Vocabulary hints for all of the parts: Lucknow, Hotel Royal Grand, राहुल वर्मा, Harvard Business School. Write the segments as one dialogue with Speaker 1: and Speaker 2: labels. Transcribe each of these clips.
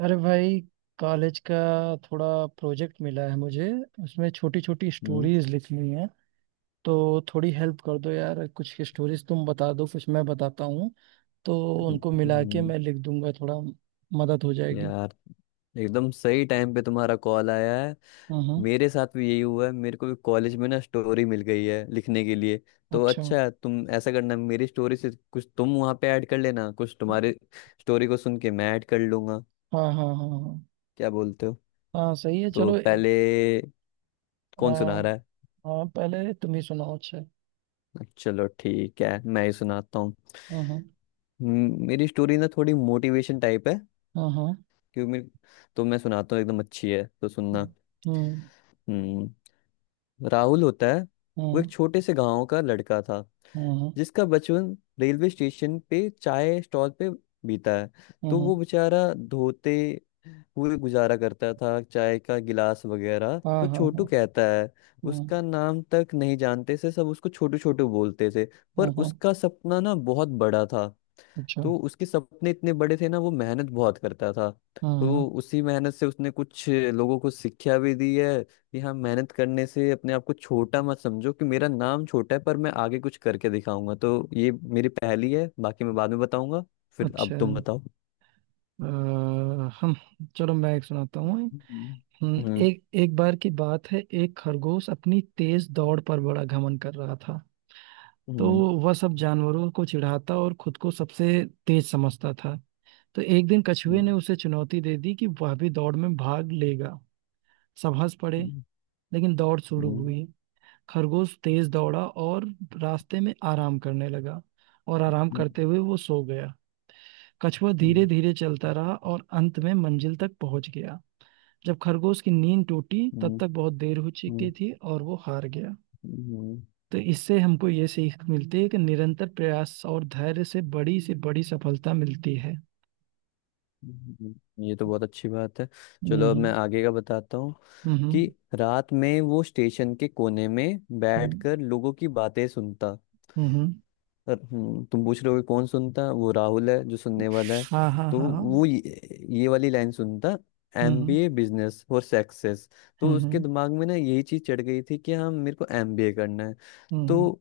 Speaker 1: अरे भाई, कॉलेज का थोड़ा प्रोजेक्ट मिला है मुझे। उसमें छोटी छोटी
Speaker 2: हम्म,
Speaker 1: स्टोरीज लिखनी है। तो थोड़ी हेल्प कर दो यार, कुछ स्टोरीज तुम बता दो, कुछ मैं बताता हूँ। तो उनको मिला के
Speaker 2: हम्म।
Speaker 1: मैं लिख दूंगा, थोड़ा मदद हो जाएगी।
Speaker 2: यार, एकदम सही टाइम पे तुम्हारा कॉल आया है।
Speaker 1: हाँ हाँ।
Speaker 2: मेरे साथ भी यही हुआ है, मेरे को भी कॉलेज में ना स्टोरी मिल गई है लिखने के लिए। तो
Speaker 1: अच्छा।
Speaker 2: अच्छा है, तुम ऐसा करना मेरी स्टोरी से कुछ तुम वहाँ पे ऐड कर लेना, कुछ तुम्हारे स्टोरी को सुन के मैं ऐड कर लूंगा।
Speaker 1: हाँ हाँ हाँ हाँ।
Speaker 2: क्या बोलते हो?
Speaker 1: हाँ, सही है,
Speaker 2: तो
Speaker 1: चलो।
Speaker 2: पहले
Speaker 1: आ,
Speaker 2: कौन सुना रहा है?
Speaker 1: हाँ, पहले तुम ही सुनाओ। अच्छा।
Speaker 2: चलो ठीक है, मैं ही सुनाता हूँ।
Speaker 1: हाँ हाँ
Speaker 2: मेरी स्टोरी ना थोड़ी मोटिवेशन टाइप है,
Speaker 1: हाँ हाँ।
Speaker 2: क्योंकि तो मैं सुनाता हूँ, एकदम अच्छी है तो सुनना।
Speaker 1: हम्म।
Speaker 2: हम्म, राहुल होता है। वो एक
Speaker 1: हम्म।
Speaker 2: छोटे से गांव का लड़का था
Speaker 1: हम्म।
Speaker 2: जिसका बचपन रेलवे स्टेशन पे चाय स्टॉल पे बीता है। तो
Speaker 1: हम्म।
Speaker 2: वो बेचारा धोते हुए गुजारा करता था चाय का गिलास वगैरह,
Speaker 1: हाँ
Speaker 2: तो
Speaker 1: हाँ
Speaker 2: छोटू
Speaker 1: हाँ
Speaker 2: कहता है,
Speaker 1: हाँ।
Speaker 2: उसका नाम तक नहीं जानते थे सब, उसको छोटू छोटू बोलते थे। पर
Speaker 1: हाँ हाँ,
Speaker 2: उसका सपना ना बहुत बड़ा था।
Speaker 1: अच्छा
Speaker 2: तो उसके सपने इतने बड़े थे ना, वो मेहनत बहुत करता था।
Speaker 1: हाँ
Speaker 2: तो
Speaker 1: हाँ।
Speaker 2: उसी मेहनत से उसने कुछ लोगों को शिक्षा भी दी है कि हाँ, मेहनत करने से अपने आप को छोटा मत समझो कि मेरा नाम छोटा है, पर मैं आगे कुछ करके दिखाऊंगा। तो ये मेरी पहेली है, बाकी मैं बाद में बताऊंगा। फिर अब
Speaker 1: अच्छा।
Speaker 2: तुम बताओ।
Speaker 1: अ, हम। चलो, मैं एक सुनाता हूँ।
Speaker 2: हम्म हम्म
Speaker 1: एक एक बार की बात है, एक खरगोश अपनी तेज दौड़ पर बड़ा घमंड कर रहा था। तो
Speaker 2: हम्म
Speaker 1: वह सब जानवरों को चिढ़ाता और खुद को सबसे तेज समझता था। तो एक दिन कछुए
Speaker 2: हम्म
Speaker 1: ने उसे चुनौती दे दी कि वह भी दौड़ में भाग लेगा। सब हंस पड़े, लेकिन दौड़ शुरू
Speaker 2: हम्म,
Speaker 1: हुई। खरगोश तेज दौड़ा और रास्ते में आराम करने लगा, और आराम
Speaker 2: हम्म,
Speaker 1: करते हुए वो सो गया। कछुआ धीरे
Speaker 2: हम्म,
Speaker 1: धीरे चलता रहा और अंत में मंजिल तक पहुंच गया। जब खरगोश की नींद टूटी, तब
Speaker 2: हम्म,
Speaker 1: तक बहुत देर हो चुकी
Speaker 2: हम्म,
Speaker 1: थी और वो हार गया।
Speaker 2: हम्म,
Speaker 1: तो इससे हमको ये सीख मिलती है कि निरंतर प्रयास और धैर्य से बड़ी सफलता मिलती है।
Speaker 2: ये तो बहुत अच्छी बात है। चलो अब मैं
Speaker 1: हम्म।
Speaker 2: आगे का बताता हूँ
Speaker 1: हम्म।
Speaker 2: कि रात में वो स्टेशन के कोने में
Speaker 1: हम्म।
Speaker 2: बैठकर लोगों की बातें सुनता।
Speaker 1: हम्म।
Speaker 2: और तुम पूछ रहे हो कि कौन सुनता? वो राहुल है जो सुनने वाला है।
Speaker 1: हाँ हाँ
Speaker 2: तो
Speaker 1: हाँ हाँ।
Speaker 2: वो ये वाली लाइन सुनता,
Speaker 1: हम्म।
Speaker 2: एमबीए बिजनेस और सक्सेस। तो उसके
Speaker 1: हम्म।
Speaker 2: दिमाग में ना यही चीज चढ़ गई थी कि हाँ, मेरे को एमबीए करना है।
Speaker 1: हम्म। हम्म।
Speaker 2: तो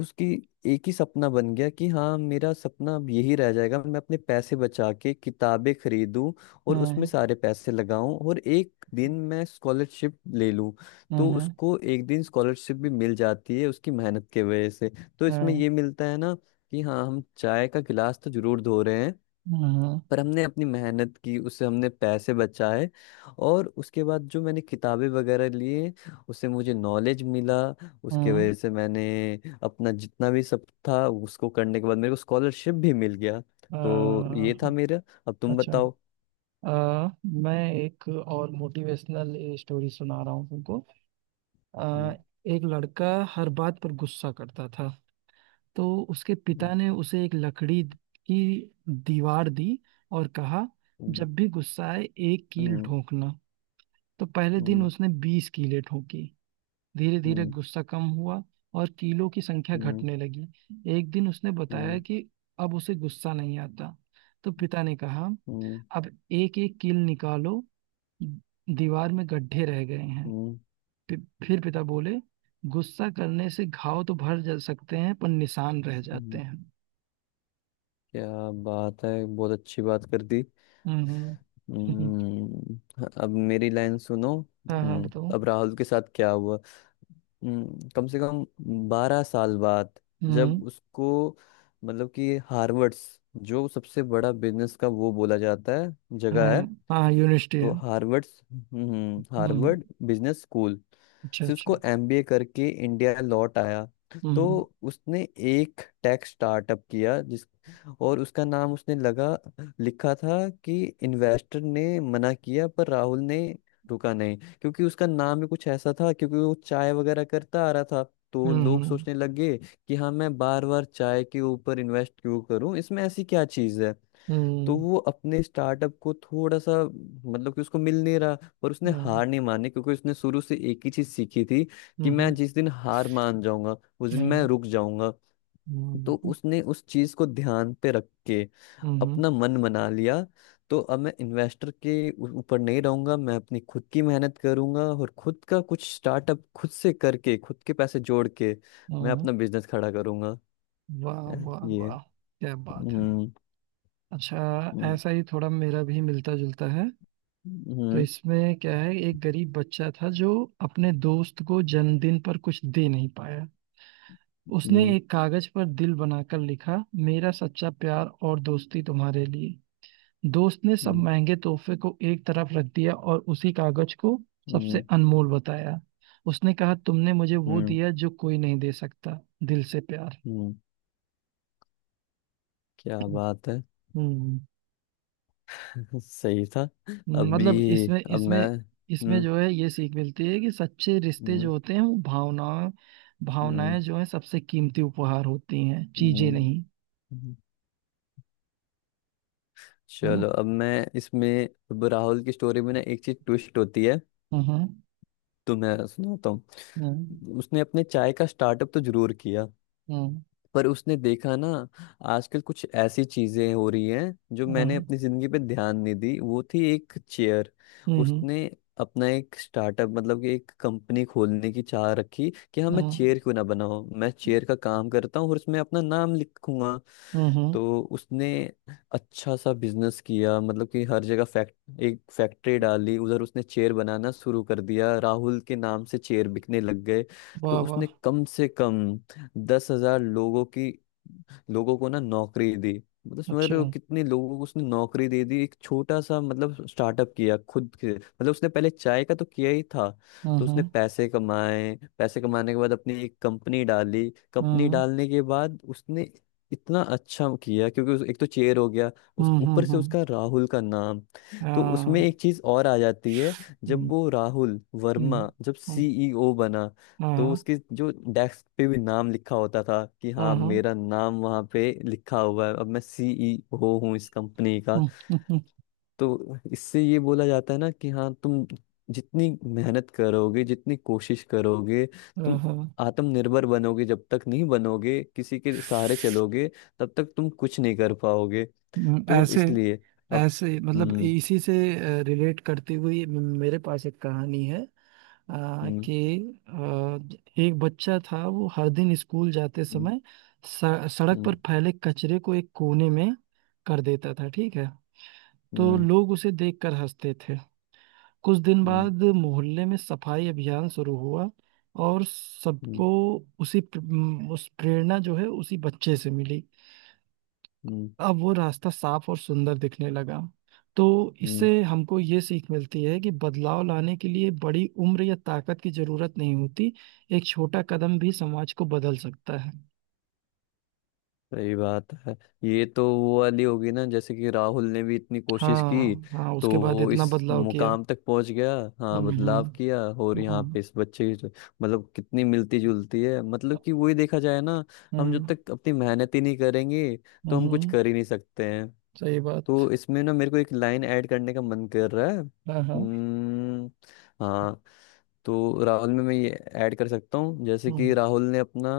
Speaker 2: उसकी एक ही सपना बन गया कि हाँ, मेरा सपना अब यही रह जाएगा, मैं अपने पैसे बचा के किताबें खरीदूं और उसमें
Speaker 1: हम्म।
Speaker 2: सारे पैसे लगाऊं और एक दिन मैं स्कॉलरशिप ले लूं। तो
Speaker 1: हम्म।
Speaker 2: उसको एक दिन स्कॉलरशिप भी मिल जाती है उसकी मेहनत के वजह से। तो इसमें
Speaker 1: हम्म।
Speaker 2: ये मिलता है ना कि हाँ, हम चाय का गिलास तो जरूर धो रहे हैं,
Speaker 1: हम्म।
Speaker 2: पर हमने अपनी मेहनत की, उससे हमने पैसे बचाए और उसके बाद जो मैंने किताबें वगैरह लिए उससे मुझे नॉलेज मिला। उसके
Speaker 1: हम्म।
Speaker 2: वजह से मैंने अपना जितना भी सब था उसको करने के बाद मेरे को स्कॉलरशिप भी मिल गया।
Speaker 1: अ,
Speaker 2: तो ये था मेरा। अब तुम
Speaker 1: अच्छा।
Speaker 2: बताओ।
Speaker 1: अ मैं एक और मोटिवेशनल स्टोरी सुना रहा हूँ तुमको। आ,
Speaker 2: हम्म,
Speaker 1: एक लड़का हर बात पर गुस्सा करता था। तो उसके
Speaker 2: हम्म,
Speaker 1: पिता ने उसे एक लकड़ी की दीवार दी और कहा, जब भी गुस्सा आए, एक कील
Speaker 2: हम्म,
Speaker 1: ठोकना। तो पहले दिन
Speaker 2: हम्म,
Speaker 1: उसने बीस कीलें ठोकी। धीरे धीरे
Speaker 2: हम्म,
Speaker 1: गुस्सा कम हुआ और कीलों की संख्या
Speaker 2: हम्म,
Speaker 1: घटने लगी। एक दिन उसने
Speaker 2: हम्म,
Speaker 1: बताया कि अब उसे गुस्सा नहीं आता। तो पिता ने कहा,
Speaker 2: हम्म, हम्म,
Speaker 1: अब एक एक कील निकालो, दीवार में गड्ढे रह गए हैं।
Speaker 2: हम्म,
Speaker 1: फि- फिर पिता बोले, गुस्सा करने से घाव तो भर जा सकते हैं पर निशान रह जाते
Speaker 2: हम्म।
Speaker 1: हैं।
Speaker 2: क्या बात है, बहुत अच्छी बात कर दी।
Speaker 1: हम्म। हम्म। हम्म। हम्म।
Speaker 2: हम्म, अब मेरी लाइन सुनो।
Speaker 1: हाँ हाँ बताओ।
Speaker 2: अब राहुल के साथ क्या हुआ। कम से कम 12 साल बाद
Speaker 1: हम्म।
Speaker 2: जब उसको, मतलब कि हार्वर्ड्स जो सबसे बड़ा बिजनेस का वो बोला जाता है
Speaker 1: हाँ,
Speaker 2: जगह है।
Speaker 1: हाँ यूनिवर्सिटी
Speaker 2: तो
Speaker 1: है।
Speaker 2: हार्वर्ड
Speaker 1: हम्म।
Speaker 2: हार्वर्ड बिजनेस स्कूल
Speaker 1: अच्छा
Speaker 2: से
Speaker 1: अच्छा।
Speaker 2: उसको एमबीए करके इंडिया लौट आया। तो
Speaker 1: हम्म।
Speaker 2: उसने एक टेक स्टार्टअप किया जिस और उसका नाम उसने लगा लिखा था। कि इन्वेस्टर ने मना किया पर राहुल ने रुका नहीं, क्योंकि उसका नाम ही कुछ ऐसा था, क्योंकि वो चाय वगैरह करता आ रहा था। तो लोग
Speaker 1: हम्म।
Speaker 2: सोचने लगे कि हाँ, मैं बार बार चाय के ऊपर इन्वेस्ट क्यों करूं, इसमें ऐसी क्या चीज़ है। तो
Speaker 1: हम्म।
Speaker 2: वो अपने स्टार्टअप को थोड़ा सा, मतलब कि उसको मिल नहीं रहा। पर उसने
Speaker 1: हम्म।
Speaker 2: हार नहीं मानी, क्योंकि उसने शुरू से एक ही चीज सीखी थी कि
Speaker 1: हम्म।
Speaker 2: मैं
Speaker 1: हम्म।
Speaker 2: जिस दिन हार मान जाऊंगा उस दिन मैं
Speaker 1: हम्म।
Speaker 2: रुक जाऊंगा।
Speaker 1: हम्म।
Speaker 2: तो
Speaker 1: हम्म।
Speaker 2: उसने उस चीज को ध्यान पे रख के
Speaker 1: हम्म। हम्म।
Speaker 2: अपना मन बना लिया। तो अब मैं इन्वेस्टर के ऊपर नहीं रहूंगा, मैं अपनी खुद की मेहनत करूंगा और खुद का कुछ स्टार्टअप खुद से करके खुद के पैसे जोड़ के मैं
Speaker 1: हम्म।
Speaker 2: अपना बिजनेस खड़ा करूंगा
Speaker 1: वाह
Speaker 2: है,
Speaker 1: वाह
Speaker 2: ये
Speaker 1: वाह। क्या बात है।
Speaker 2: हम्म
Speaker 1: अच्छा।
Speaker 2: हम्म
Speaker 1: ऐसा ही थोड़ा मेरा भी मिलता जुलता है। तो
Speaker 2: हम्म
Speaker 1: इसमें क्या है, एक गरीब बच्चा था जो अपने दोस्त को जन्मदिन पर कुछ दे नहीं पाया। उसने
Speaker 2: हम्म
Speaker 1: एक कागज पर दिल बनाकर लिखा, मेरा सच्चा प्यार और दोस्ती तुम्हारे लिए। दोस्त ने सब
Speaker 2: हम्म
Speaker 1: महंगे तोहफे को एक तरफ रख दिया और उसी कागज को सबसे
Speaker 2: हम्म
Speaker 1: अनमोल बताया। उसने कहा, तुमने मुझे वो
Speaker 2: हम्म
Speaker 1: दिया जो कोई नहीं दे सकता, दिल से प्यार।
Speaker 2: हम्म। क्या बात है?
Speaker 1: हम्म।
Speaker 2: सही था।
Speaker 1: मतलब
Speaker 2: अभी
Speaker 1: इसमें
Speaker 2: अब मैं
Speaker 1: इसमें इसमें
Speaker 2: हम्म
Speaker 1: जो है, ये सीख मिलती है कि सच्चे रिश्ते जो
Speaker 2: हम्म
Speaker 1: होते हैं, वो
Speaker 2: हम्म
Speaker 1: भावनाएं जो है, सबसे कीमती उपहार होती हैं, चीजें
Speaker 2: हम्म,
Speaker 1: नहीं।
Speaker 2: हम्म।
Speaker 1: है ना?
Speaker 2: चलो अब मैं इसमें अब राहुल की स्टोरी में ना एक चीज ट्विस्ट होती है।
Speaker 1: हम्म। हम्म।
Speaker 2: तो मैं सुनाता हूँ। उसने अपने चाय का स्टार्टअप तो जरूर किया,
Speaker 1: हम्म।
Speaker 2: पर उसने देखा ना आजकल कुछ ऐसी चीजें हो रही हैं जो
Speaker 1: हम्म।
Speaker 2: मैंने
Speaker 1: हम्म।
Speaker 2: अपनी जिंदगी पे ध्यान नहीं दी, वो थी एक चेयर।
Speaker 1: हम्म।
Speaker 2: उसने अपना एक स्टार्टअप, मतलब कि एक कंपनी खोलने की चाह रखी कि हाँ, मैं
Speaker 1: हम्म।
Speaker 2: चेयर क्यों ना बनाऊं, मैं चेयर का काम करता हूँ और उसमें अपना नाम लिखूंगा।
Speaker 1: हम्म। हम्म।
Speaker 2: तो उसने अच्छा सा बिजनेस किया, मतलब कि हर जगह फैक्ट एक फैक्ट्री डाली, उधर उसने चेयर बनाना शुरू कर दिया, राहुल के नाम से चेयर बिकने लग गए। तो
Speaker 1: वाह
Speaker 2: उसने
Speaker 1: वाह।
Speaker 2: कम से कम 10,000 लोगों को ना नौकरी दी। मतलब समझ रहे हो
Speaker 1: अच्छा।
Speaker 2: कितने लोगों को उसने नौकरी दे दी, एक छोटा सा मतलब स्टार्टअप किया खुद के, मतलब उसने पहले चाय का तो किया ही था।
Speaker 1: हम्म।
Speaker 2: तो उसने
Speaker 1: हम्म।
Speaker 2: पैसे कमाए, पैसे कमाने के बाद अपनी एक कंपनी डाली, कंपनी
Speaker 1: हम्म।
Speaker 2: डालने के बाद उसने इतना अच्छा किया, क्योंकि एक तो चेयर हो गया, उस
Speaker 1: हम्म।
Speaker 2: ऊपर से
Speaker 1: हम्म।
Speaker 2: उसका राहुल का नाम। तो उसमें
Speaker 1: हाँ।
Speaker 2: एक चीज और आ जाती है, जब
Speaker 1: हम्म।
Speaker 2: वो राहुल
Speaker 1: हम्म।
Speaker 2: वर्मा जब
Speaker 1: हम्म।
Speaker 2: सीईओ बना। तो
Speaker 1: हाँ।
Speaker 2: उसके जो डेस्क पे भी नाम लिखा होता था कि हाँ,
Speaker 1: हम्म। हम्म।
Speaker 2: मेरा नाम वहाँ पे लिखा हुआ है, अब मैं सीईओ हूँ इस कंपनी का।
Speaker 1: हम्म,
Speaker 2: तो इससे ये बोला जाता है ना कि हाँ, तुम जितनी मेहनत करोगे, जितनी कोशिश करोगे तुम
Speaker 1: हाँ।
Speaker 2: आत्मनिर्भर बनोगे, जब तक नहीं बनोगे किसी के सहारे चलोगे तब तक तुम कुछ नहीं कर पाओगे।
Speaker 1: हम्म।
Speaker 2: तो
Speaker 1: ऐसे
Speaker 2: इसलिए अब
Speaker 1: ऐसे मतलब
Speaker 2: हम्म
Speaker 1: इसी से रिलेट करते हुए मेरे पास एक कहानी है। आ,
Speaker 2: हम्म
Speaker 1: कि आ, एक बच्चा था। वो हर दिन स्कूल जाते
Speaker 2: हम्म
Speaker 1: समय सड़क
Speaker 2: हम्म
Speaker 1: पर फैले कचरे को एक कोने में कर देता था, ठीक है। तो
Speaker 2: हम्म
Speaker 1: लोग उसे देखकर हंसते थे। कुछ दिन
Speaker 2: हम्म
Speaker 1: बाद मोहल्ले में सफाई अभियान शुरू हुआ और सबको उस प्रेरणा जो है, उसी बच्चे से मिली।
Speaker 2: हम्म
Speaker 1: अब वो रास्ता साफ और सुंदर दिखने लगा। तो
Speaker 2: हम्म।
Speaker 1: इससे हमको ये सीख मिलती है कि बदलाव लाने के लिए बड़ी उम्र या ताकत की जरूरत नहीं होती। एक छोटा कदम भी समाज को बदल सकता है।
Speaker 2: सही बात है। ये तो वो वाली होगी ना, जैसे कि राहुल ने भी इतनी कोशिश
Speaker 1: हाँ
Speaker 2: की
Speaker 1: हाँ,
Speaker 2: तो
Speaker 1: उसके बाद
Speaker 2: वो
Speaker 1: इतना
Speaker 2: इस
Speaker 1: बदलाव किया।
Speaker 2: मुकाम तक पहुंच गया। हाँ,
Speaker 1: हम्म।
Speaker 2: बदलाव
Speaker 1: हम्म।
Speaker 2: किया और यहाँ
Speaker 1: हम्म।
Speaker 2: पे इस बच्चे की मतलब कितनी मिलती जुलती है, मतलब कि वही देखा जाए ना। हम जब
Speaker 1: हम्म।
Speaker 2: तक अपनी मेहनत ही नहीं करेंगे तो
Speaker 1: हम्म।
Speaker 2: हम कुछ
Speaker 1: हम्म।
Speaker 2: कर ही नहीं सकते हैं।
Speaker 1: सही बात।
Speaker 2: तो इसमें ना मेरे को एक लाइन ऐड करने का मन कर रहा है।
Speaker 1: हाँ हाँ।
Speaker 2: हम्म, हाँ, तो राहुल में मैं ये ऐड कर सकता हूँ, जैसे कि
Speaker 1: हम्म।
Speaker 2: राहुल ने अपना।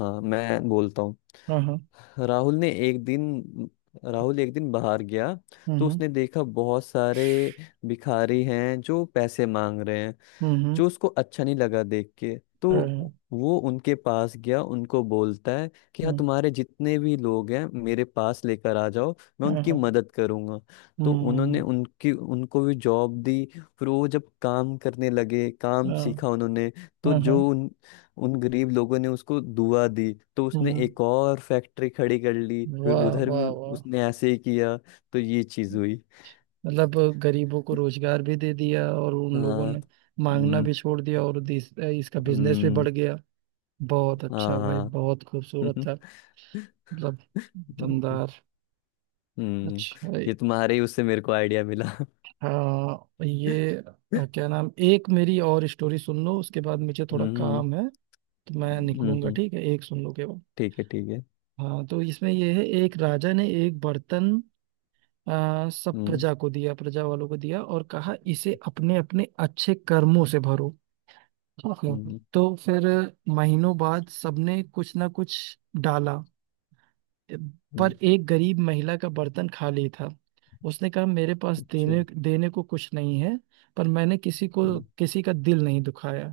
Speaker 2: हाँ, मैं बोलता हूँ।
Speaker 1: हाँ हाँ।
Speaker 2: राहुल ने एक दिन राहुल एक दिन बाहर गया। तो
Speaker 1: हम्म।
Speaker 2: उसने देखा बहुत सारे भिखारी हैं जो पैसे मांग रहे हैं,
Speaker 1: हम्म। हम्म।
Speaker 2: जो उसको अच्छा नहीं लगा देख के। तो
Speaker 1: हाँ हाँ।
Speaker 2: वो उनके पास गया, उनको बोलता है कि हाँ,
Speaker 1: हम्म।
Speaker 2: तुम्हारे जितने भी लोग हैं मेरे पास लेकर आ जाओ, मैं
Speaker 1: हाँ
Speaker 2: उनकी
Speaker 1: हाँ।
Speaker 2: मदद करूंगा। तो उन्होंने
Speaker 1: हम्म।
Speaker 2: उनकी उनको भी जॉब दी। फिर वो जब काम करने लगे, काम
Speaker 1: हाँ।
Speaker 2: सीखा उन्होंने। तो
Speaker 1: हाँ। हाँ।
Speaker 2: जो उन उन गरीब लोगों ने उसको दुआ दी, तो उसने
Speaker 1: हम्म।
Speaker 2: एक और फैक्ट्री खड़ी कर ली, फिर
Speaker 1: वाह
Speaker 2: उधर
Speaker 1: वाह
Speaker 2: भी
Speaker 1: वाह।
Speaker 2: उसने ऐसे ही किया, तो ये चीज हुई।
Speaker 1: मतलब गरीबों को रोजगार भी दे दिया और उन लोगों
Speaker 2: हाँ,
Speaker 1: ने मांगना
Speaker 2: हम्म
Speaker 1: भी छोड़ दिया, और इसका बिजनेस भी बढ़
Speaker 2: हम्म,
Speaker 1: गया। बहुत अच्छा भाई,
Speaker 2: हाँ
Speaker 1: बहुत
Speaker 2: हाँ
Speaker 1: खूबसूरत था। मतलब
Speaker 2: हम्म
Speaker 1: दमदार।
Speaker 2: हम्म।
Speaker 1: अच्छा।
Speaker 2: ये तुम्हारे ही उससे मेरे को आइडिया मिला।
Speaker 1: हाँ, ये क्या नाम, एक मेरी और स्टोरी सुन लो, उसके बाद मुझे थोड़ा
Speaker 2: हम्म
Speaker 1: काम है, तो मैं निकलूंगा।
Speaker 2: हम्म।
Speaker 1: ठीक है, एक सुन लो के बाद।
Speaker 2: ठीक है ठीक है।
Speaker 1: हाँ, तो इसमें ये है, एक राजा ने एक बर्तन सब
Speaker 2: हम्म
Speaker 1: प्रजा को दिया, प्रजा वालों को दिया और कहा, इसे अपने अपने अच्छे कर्मों से भरो। ओहो।
Speaker 2: हम्म
Speaker 1: तो फिर महीनों बाद सबने कुछ ना कुछ डाला, पर
Speaker 2: हम्म,
Speaker 1: एक गरीब महिला का बर्तन खाली था। उसने कहा, मेरे पास
Speaker 2: अच्छा,
Speaker 1: देने देने को कुछ नहीं है, पर मैंने किसी को
Speaker 2: हम्म
Speaker 1: किसी का दिल नहीं दुखाया।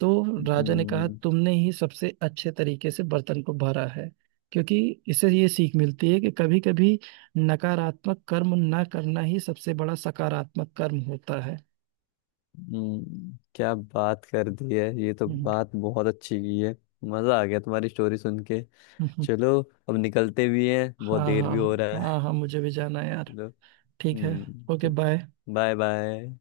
Speaker 1: तो राजा ने कहा,
Speaker 2: हम्म,
Speaker 1: तुमने ही सबसे अच्छे तरीके से बर्तन को भरा है, क्योंकि इससे ये सीख मिलती है कि कभी कभी नकारात्मक कर्म ना करना ही सबसे बड़ा सकारात्मक कर्म होता है।
Speaker 2: क्या बात कर दी है, ये तो
Speaker 1: हम्म।
Speaker 2: बात बहुत अच्छी की है। मजा आ गया तुम्हारी स्टोरी सुन के।
Speaker 1: हम्म।
Speaker 2: चलो, अब निकलते भी हैं, बहुत
Speaker 1: हाँ
Speaker 2: देर
Speaker 1: हाँ।
Speaker 2: भी हो रहा
Speaker 1: हाँ
Speaker 2: है।
Speaker 1: हाँ, मुझे भी जाना है यार।
Speaker 2: चलो।
Speaker 1: ठीक है।
Speaker 2: हम्म,
Speaker 1: ओके बाय।
Speaker 2: चलो। Bye bye.